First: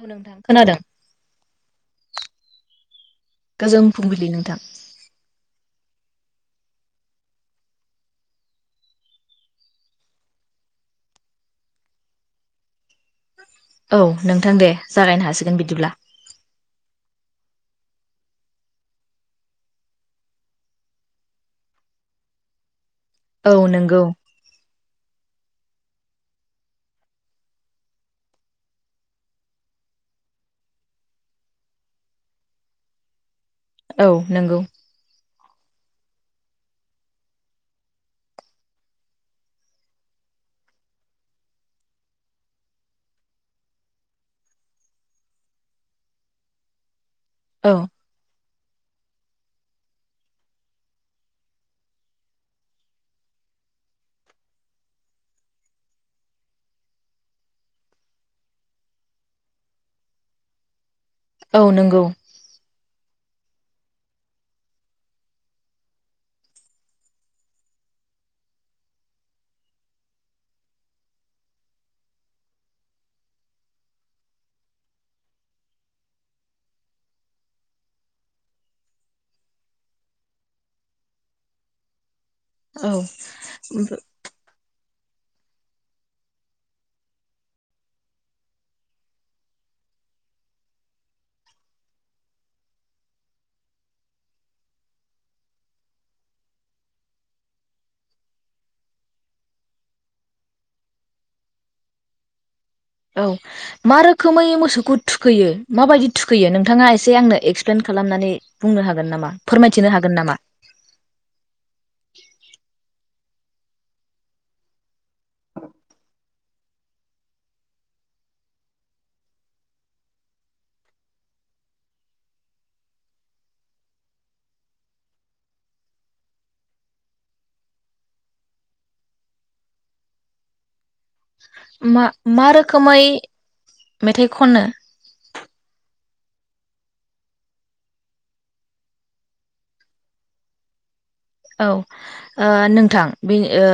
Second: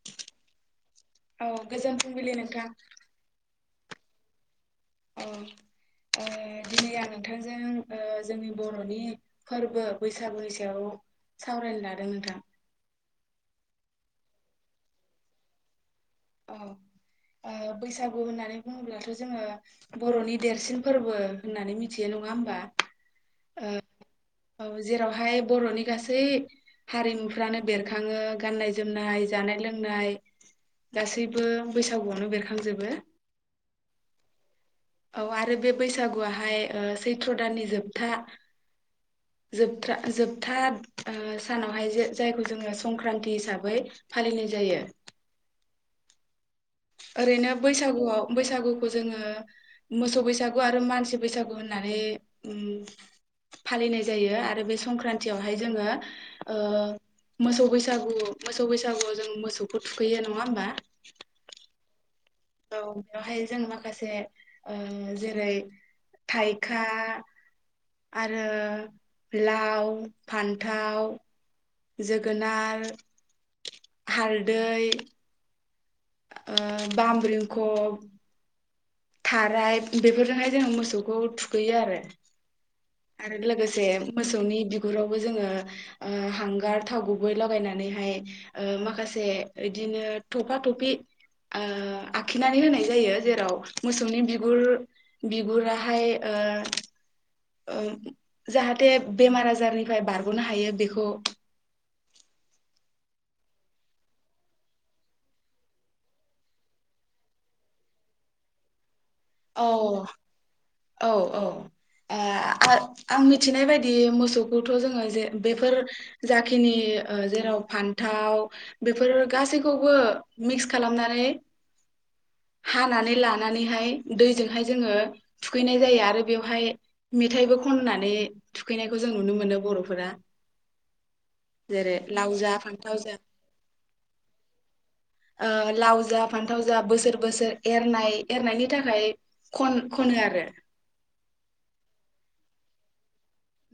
औ नोंथां खोनादों औ गोजोन फुंबिलि नोंथां गोजोन फुंबिलि नोंथां औ ओ दिनै आं नोंथांजों ओ जोंनि बर'नि फोरबो बैसागुनि सायाव सावरायनो लादों नोंथां औ नोंथां दे जागायनो हासिगोन बिदिब्ला औ बैसागु होननानै बुङोब्लाथ' जोङो बर'नि देरसिन फोरबो होननानै मिथियो नङा होमबा औ ओ नंगौ औ जेरावहाय बर'नि गासै गासैबो बैसागुआवनो बेरखांजोबो औ नंगौ औ आरो बे बैसागुवहाय ओ सैथ्र दाननि जोबथा जोबथ्रा जोबथा सानावहाय जे जायखौ जोङो संक्रान्ति हिसाबै फालिनाय जायो। ओरैनो औ बैसागुआव बैस बैसागुखौ जोङो मोसौ बैसागु आरो मानसि बैसागु होननानै फालिनाय ओ जायो आरो बे संक्रान्तियावहाय जोङो मोसौ बैसागु मोसौ बैसागुआव जों मोसौखौ थुखैयो नङा होमबा औ नंगौ ओ बेयावहाय जों माखासे ओ जेरै थाइखा आरो लाव फान्थाव जोगोनार हालदै ओ बामब्रिंख' थाराय बेफोरजोंहाय जोङो मोसौखौ थुखैयो आरो औ आरो लोगोसे मोसौनि बिख बिगुरावबो जोङो हांगार थाव गुबै लगायनानैहाय माखासे इदिनो थफा थफि आखिनानै होनाय जायो जेराव मोसौनि बिगुर बिगुराहाय ओ ओ जाहाथे बेमार आजारनिफ्राय बारग'नो हायो बेखौ औ मा रोखोमै मोसौखौ थुखैयो माबायदि थुखैयो नोंथाङा एसे आंनो एक्सप्लेन खालामनानै बुंनो हागोन नामा फोरमायथिनो हागोन नामा औ-औ-औ आ आं मिथिनाय बायदि मोसौखौथ' जोङो जे बेफोर जाखिनि ओ जेराव फान्थाव बेफोर गासैखौबो मिक्स खालामनानै हानानै लानानैहाय दैजोंहाय जोङो थुखैनाय जायो आरो बेवहाय मेथायाइबो खननानै थुखैनायखौ जों नुनो मोनो बर'फोरा जेरै मा लाव मा जा फान्थाव रोखोमै जा मेथाइ खनो ओ लाव जा फान्थाव जा बोसोर बोसोर एरनाय एरनायनि थाखाय ओमफ्राय खन खनो आरो औ ओ नोंथां बे ओ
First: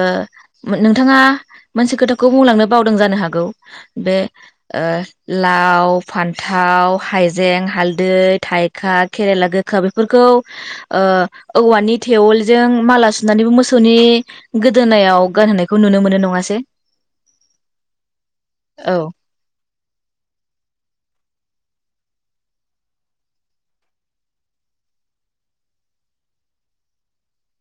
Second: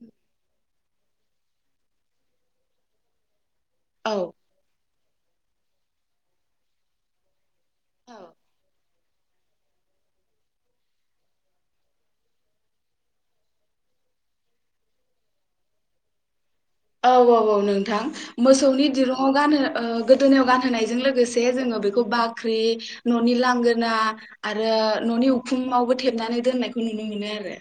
नोंथाङा बे मोनसे खोथाखौ बुंलांनो बावदों जानो हागौ औ बे ओ लाव फान्थाव हाइज जें हालदै औ थाइखा केरेला गोखा बेफोरखौ ओ औवानि थेवोल जों माला सुनानैबो मोसौनि गोदोनायाव गानहोनायखौ नुनो मोनो नङासै औ औ औ नोंथां मोसौनि औ दिरुङाव गानो गोदोनायाव गानहोनायजों लोगोसे जोङो बेखौ बाख्रि ननि लांगोना आरो ननि उखुमावबो थेबनानै दोननायखौ नुनो मोनो आरो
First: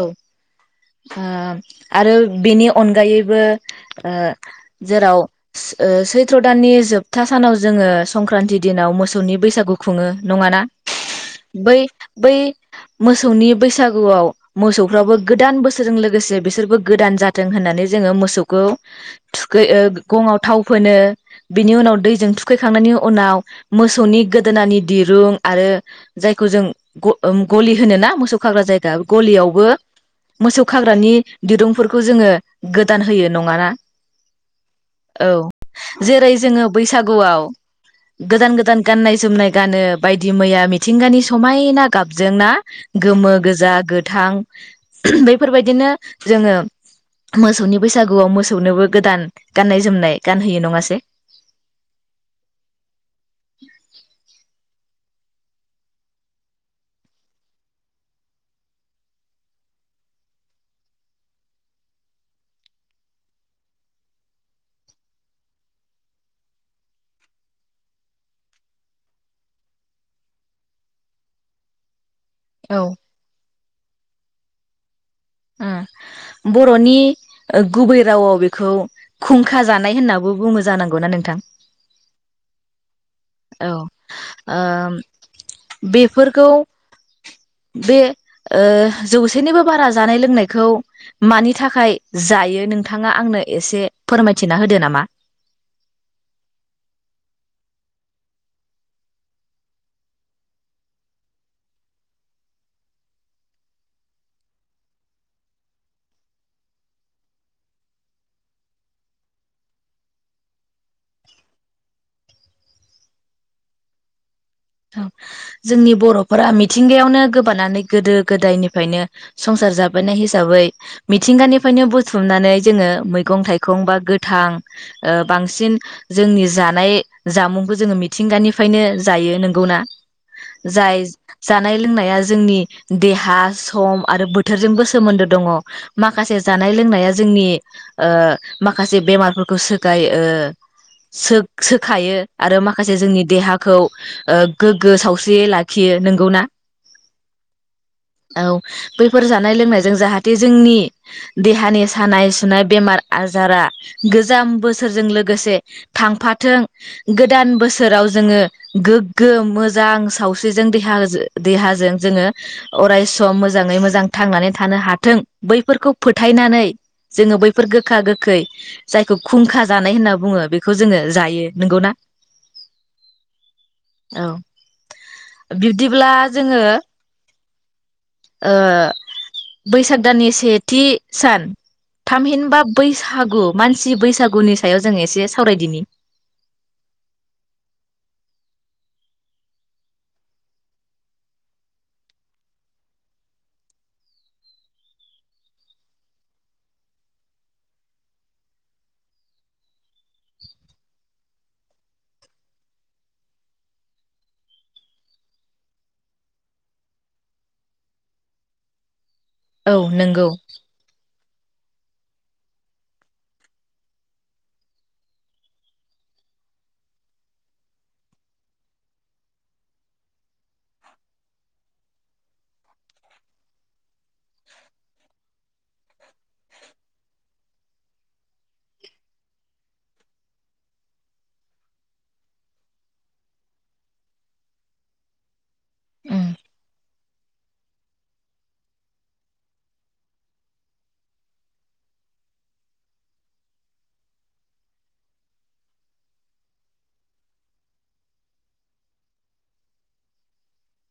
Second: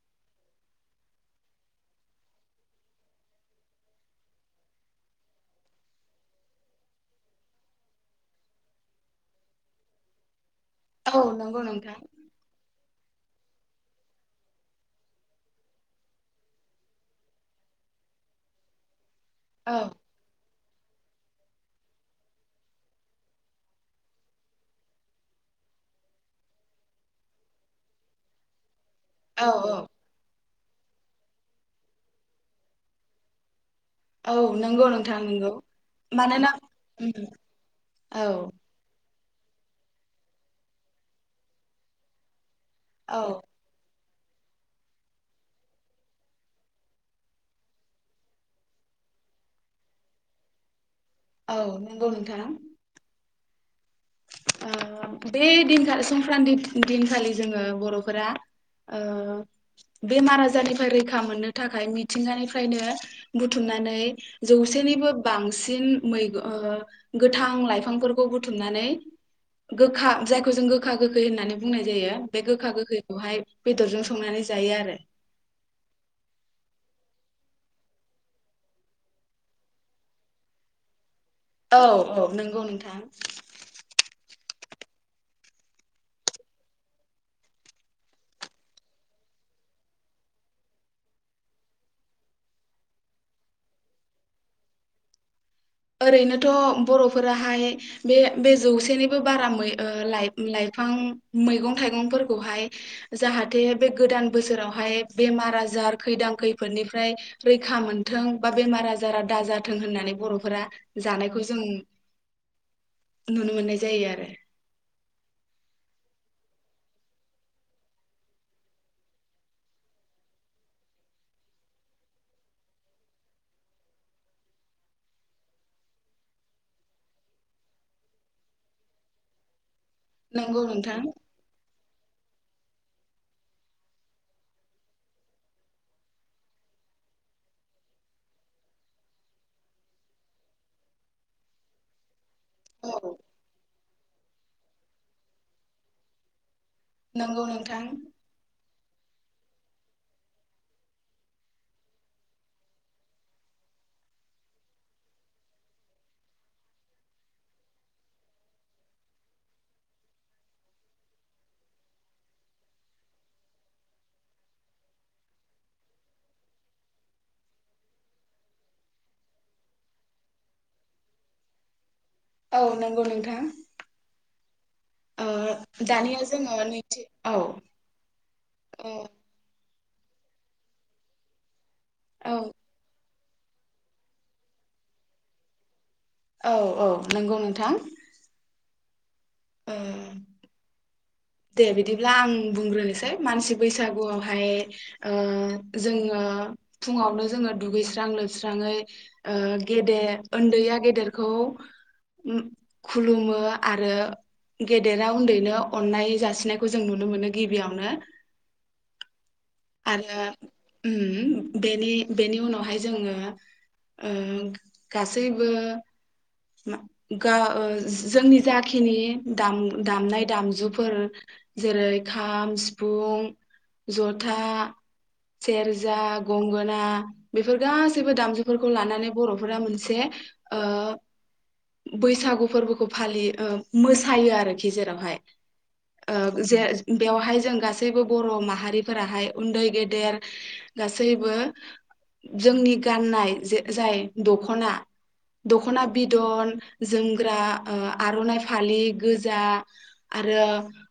औ आरो बेनि अनगायैबो ओ जेराव सैथ्र दाननि जोबथा सानाव जोङो संक्रान्ति दिनाव मोसौनि बैसागु खुङो नङा ना आरो औ नंगौ बै नोंथां बै मोसौनि बैसागुआव मोसौफ्राबो गोदान बोसोरजों लोगोसे बिसोरबो गोदान जाथों होननानै जोङो मोसौखौ थुखै औ ओ गंआव थाव फोनो बेनि उनाव दैजों थुखैखांनायनि उनाव मोसौनि गोदोनानि दिरुं आरो जायखौ जों गलि होनो ना मोसौ खाग्रा जायगा औ गलियावबो मोसौ खाग्रानि दिरुंफोरखौ जोङो गोदान होयो नङा ना औ नंगौ नोंथां औ नंगौ जेरै मानोना जोङो उम बैसागुआव औ गोदान गोदान गाननाय जोमनाय गानो बायदि मैया मिथिंगानि समायना गाबजों ना औ गोमो गोजा गोथ थां बैफोरबायदिनो जोङो मोसौनि बैसागुआव मोसौनोबो गोदान गाननाय जोमनाय गानहोयो नङासै औ नंगौ नोंथां [inaudible] बे दिनखा संक्रान्ति दिनखालि जोङो बर'फोरा ओ बेमार आजारनिफ्राय रैखा मोननो थाखाय मिथिंगानिफ्रायनो बुथुमनानै जौसेनिबो बांसिन मैगं ओ गोथां लाइफांफोरखौ बुथुमनानै गोखा जायखौ जों गोखा गोखै होननानै बुंनाय जायो बे गोखा उम गोखैखौहाय बेदरजों संनानै जायो आरो उम बर'नि गुबै रावआव बेखौ खुंखा जानाय होननाबो बुङो जानांगौ ना नोंथां औ औ नंगौ नोंथां ओ बेफोरखौ बे जौसेनिबो बारा जा जानाय लोंनायखौ मानि थाखाय जायो नोंथाङा आंनो एसे फोरमायथिना होदो नामा ओरैनोथ बर'फोराहाय बे बे जौसेनिबो बाराै लाइफां मैगं थाइगंफोरखौहाय जाहाथे बे गोदान बोसोरावहाय बेमार आजार खैदां खैफोदनिफ्राय रैखा मोनथों बा बेमार आजारा दाजाथों होननानै बर'फोरा जानायखौ जों नुनो मोननाय जायो आरो जोंनि बर'फोरा मिथिंगायावनो गोबानानै गोदो गोदायनिफ्रायनो संसार जाबोनाय हिसाबै मिथिंगानिफ्रायनो बुथुमनानै जोङो मैगं थाइगं बा गोथां बांसिन जोंनि जानाय जामुंखौ जोङो मिथिंगानिफ्रायनो जायो नों नंगौ ना नंगौ नोंथां जानाय लोंनाया जोंनि देहा सम आरो बोथोरजोंबो सोमोन्दो दङ माखासे जानाय लोंनाया जोंनि ओ माखासे बेमारफोरखौ सो सोखायो आरो माखासे औ जोंनि देहाखौ ओ गोग्गो सावस्रि लाखियो नोंगौ ना नंगौ नोंथां बैफोर जानाय लोंनायजों जाहाथे जोंनि देहानि सानाय सुनाय बेमार आजारा गोजाम बोसोरजों लोगोसे थांफाथों गोदान बोसोराव जोङो गोग गो मोजां सावस्रिजों देहा देहाजों जोङो अरायसम मोजाङै मोजां थांनानै थानो हाथों बैफोरखौ फोथायनानै जोङो बैफोर गोखा गोखै जायखौ खुंखा जानाय होनना बुङो बेखौ जोङो जायो नंगौ ना औ नंगौ नोंथां औ ओ बिब्दिब्ला दानिया जोङो नैथि औ औ बैसाग दाननि सेथि सान थामहिनबा बै हागु मानसि बैसागुनि सायाव जों एसे सावरायदिनि। औ औ नोंगौ नोंथां। ओ दे बिदिब्ला आं बुंग्रोनोसै मानसि बैसागुआवहाय ओ जोङो फुङावनो जोङो दुगैस्रां लोबस्राङै ओ गेदेर ओन्दैया गेदेरखौ खुलुमो आरो गेदेरा उन्दैनो अननाय जासिनायखौ जों नुनो मोनो गिबियावनो। औ आरो नंगौ उम बेनि बेनि उनावहाय जोङो ओ गासैबो मा-गा-जोंनि जाखिनि दाम-दामनाय दामजुफोर जेरै खाम सिफुं जथा सेरजा गंगोना बेफोर गासैबो दामजुफोरखौ लानानै बर'फोरा मोनसे ओ बैसागु फोरबोखौ फालियो ओ मोसायो आरोखि जेरावहाय ओं ओ जे बेवहाय जों गा सैबो बर' माहारिफोराहाय उन्दै गेदेर गासैबो जोंनि गाननाय जे जाय दख'ना दख'ना बिदन जोमग्रा ओ आर'नाइ फालि गोजा आरो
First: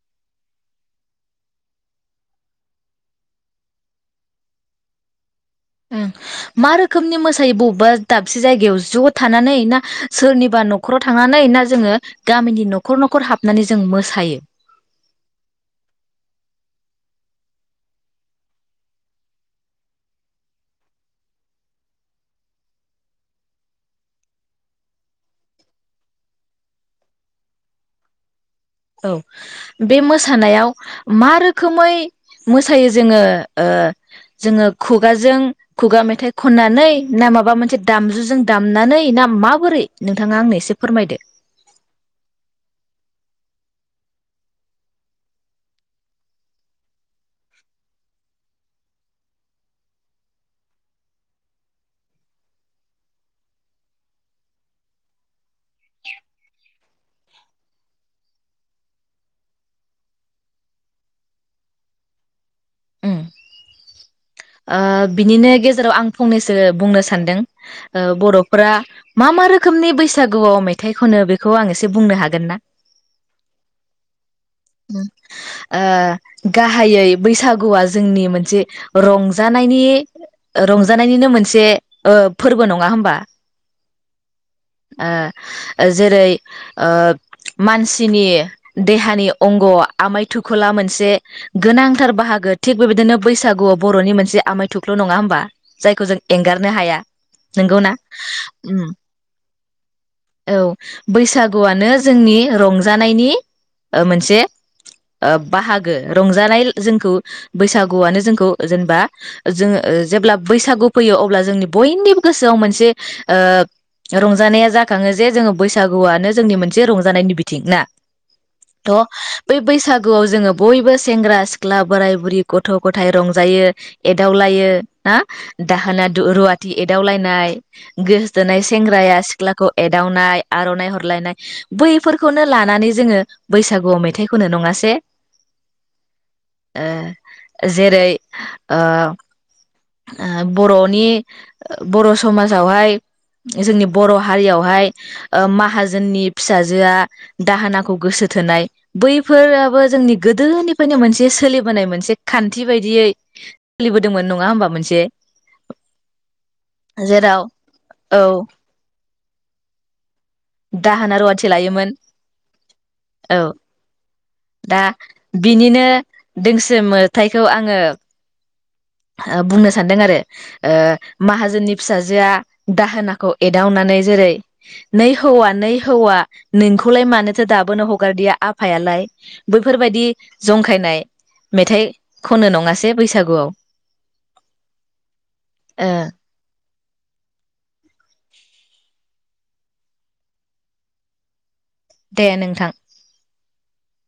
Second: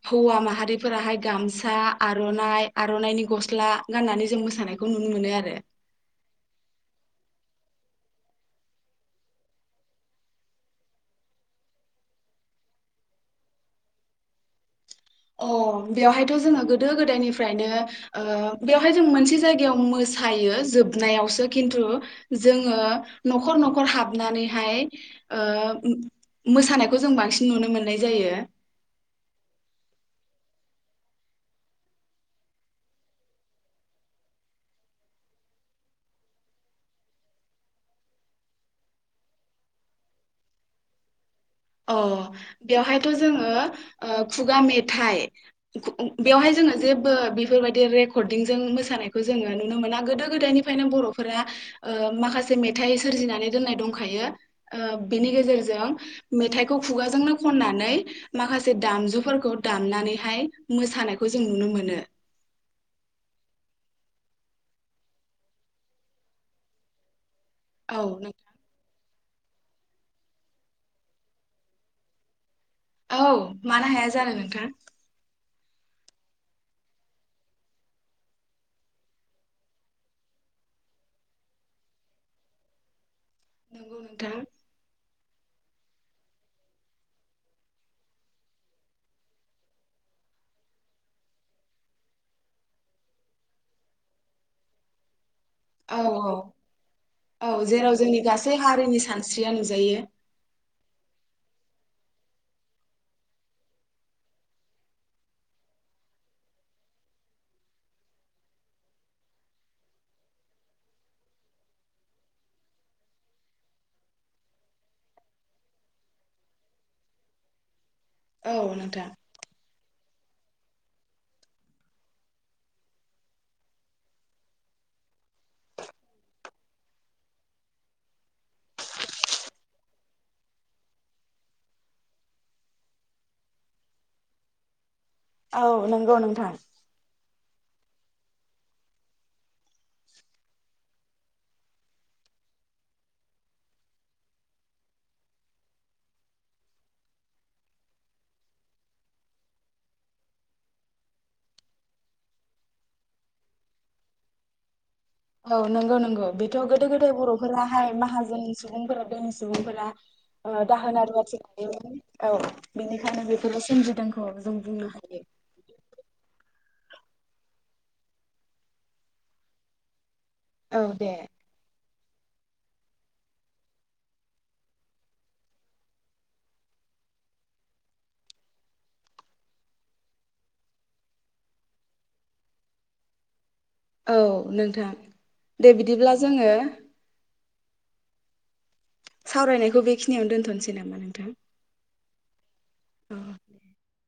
हौवा माहारिफोराहाय गामसा आर'नाइ आर'नाइनि गस्ला गाननानै जों मोसानायखौ नुनो मोनो आरो। ओं मा रोखोमनि मोसायो बबेबा दाबसे जायगायाव ज' थानानै ना सोरनिबा न'खराव थांनानै ना जोङो गामिनि न'खर न'खर हाबनानै जों मोसायो? अ बेवहायथ' जोङो गोदो गोदायनिफ्रायनो ओ बेवहाय जों मोनसे जायगायाव मोसायो जोबनायावसो खिन्थु जोङो न'खर न'खर हाबनानैहाय ओ मोसानायखौ जों बांसिन नुनो मोननाय जायो। औ बे मोसानायाव मा रोखोमै मोसायो जोङो ओ जोङो खुगाजों खुगा मेथाइ खननानै ना माबा मोनसे दामजुजों दामनानै ना माबोरै नोंथाङा आंनो एसे फोरमायदो। अ बेवहायथ' जोङो ओ खुगा मेथाइ बेवहाय जोङो जेबो बेफोरबायदि रेकर्डिंजों मोसानायखौ जोङो नुनो मोना गोदो गोदायनिफ्रायनो बर'फोरा ओ माखासे मेथाइ सोरजिनानै दोननाय दंखायो ओ बेनि गेजेरजों मेथाइखौ खुगाजोंनो खननानै माखासे दामजुफोरखौ दामनानैहाय मोसानायखौ जों नुनो मोनो ओ बिनिनो गेजेराव आं फंनैसो बुंनो सानदों। औ ओ नोंथां बर'फ्रा मा मा रोखोमनि बैसागुआव मेथाइ खनो बेखौ आं एसे बुंनो हागोन ना? औ मानो हाया जानो नोंथां। ओ गाहायै बैसागुआ जोंनि मोनसे रंजानायनि रंजानायनिनो मोनसे ओ फोरबो नङा होमबा? नंगौ नोंथां। ओ जेरै ओ मानसिनि देहानि अंग' आमाय थुखला मोनसे गोनांथार बाहागो थिग बेबायदिनो बैसागु बर'नि मोनसे आमाय थुख्ल' नङा होमबा? औ जायखौ जों औ एंगारनो हाया औ नोंगौना? जेराव जोंनि गासै उम हारिनि सानस्रिया नुजायो औ बैसागुआनो जोंनि रंजानायनि ओ मोनसे ओ बाहागो रंजानाय जोंखौ बैसागुआनो जोंखौ जेनेबा जोङो जेब्ला बैसागु फैयो अब्ला जोंनि बयनिबो गोसोआव मोनसे ओ रंजानाया जाखाङो जे जोङो बैसागुआनो जोंनि मोनसे रंजानायनि बिथिं ना? औ थ नोंथां बै बैसाग गुआव जोङो बयबो सेंग्रा सिख्ला बोराय बुरि गथ' गथाइ रंज जायो एदावलायो ना? दाहोना दु-रुवाथि एदावलायनाय गोसोथोनाय सेंग्राया सिख्लाखौ एदावनाय आर'नाइ हरलायनाय बैफोरखौनो लानानै जोङो बैसागुआव मेथाइ खनो नङासे? औ नोंगौ नोंथां। जेरै ओ ओ बर'नि बर' समाजावहाय जोंनि बर' हारियावहाय ओ माहाजोननि फिसाजोआ दाहोनाखौ गोसो थोनाय बैफोराबो जोंनि गोदोनिफ्रायनो मोनसे सोलिबोनाय मोनसे खान्थि बायदियै सोलिबोदोंमोन नङा होमबा मोनसे? औ नोंगौ नोंगौ बेथ' गोदो गोदाय जेराव बर'फोराहाय औ माहाजोननि सुबुंफोरा दोहोनि सुबुंफोरा ओ दाहोना रुवाथि लायोमोन औ बेनिखायनो औ बेखौ सोमजिदोंखौ जों दा बुंनो हायो। बिनिनो दोंसे मोथाइखौ [inaudible] ओ बुंनो सानदों आरो। ओ औ दे माहाजोननि फिसाजोआ दाहोनाखौ एदावनानै जेरै नै हौवा नै हौवा नोंखौलाय मानोथो दाबोनो हगारदिया आफायालाय बैफोरबायदि जंखायनाय मेथाइ खनो नङासै बैसागुआव? औ नोंथां दे ओ बिदिब्ला जोङो [inaudible] सावरायनायखौ बेखिनियावनो दोनथनोसै नामा नोंथां? दे नोंथां। औ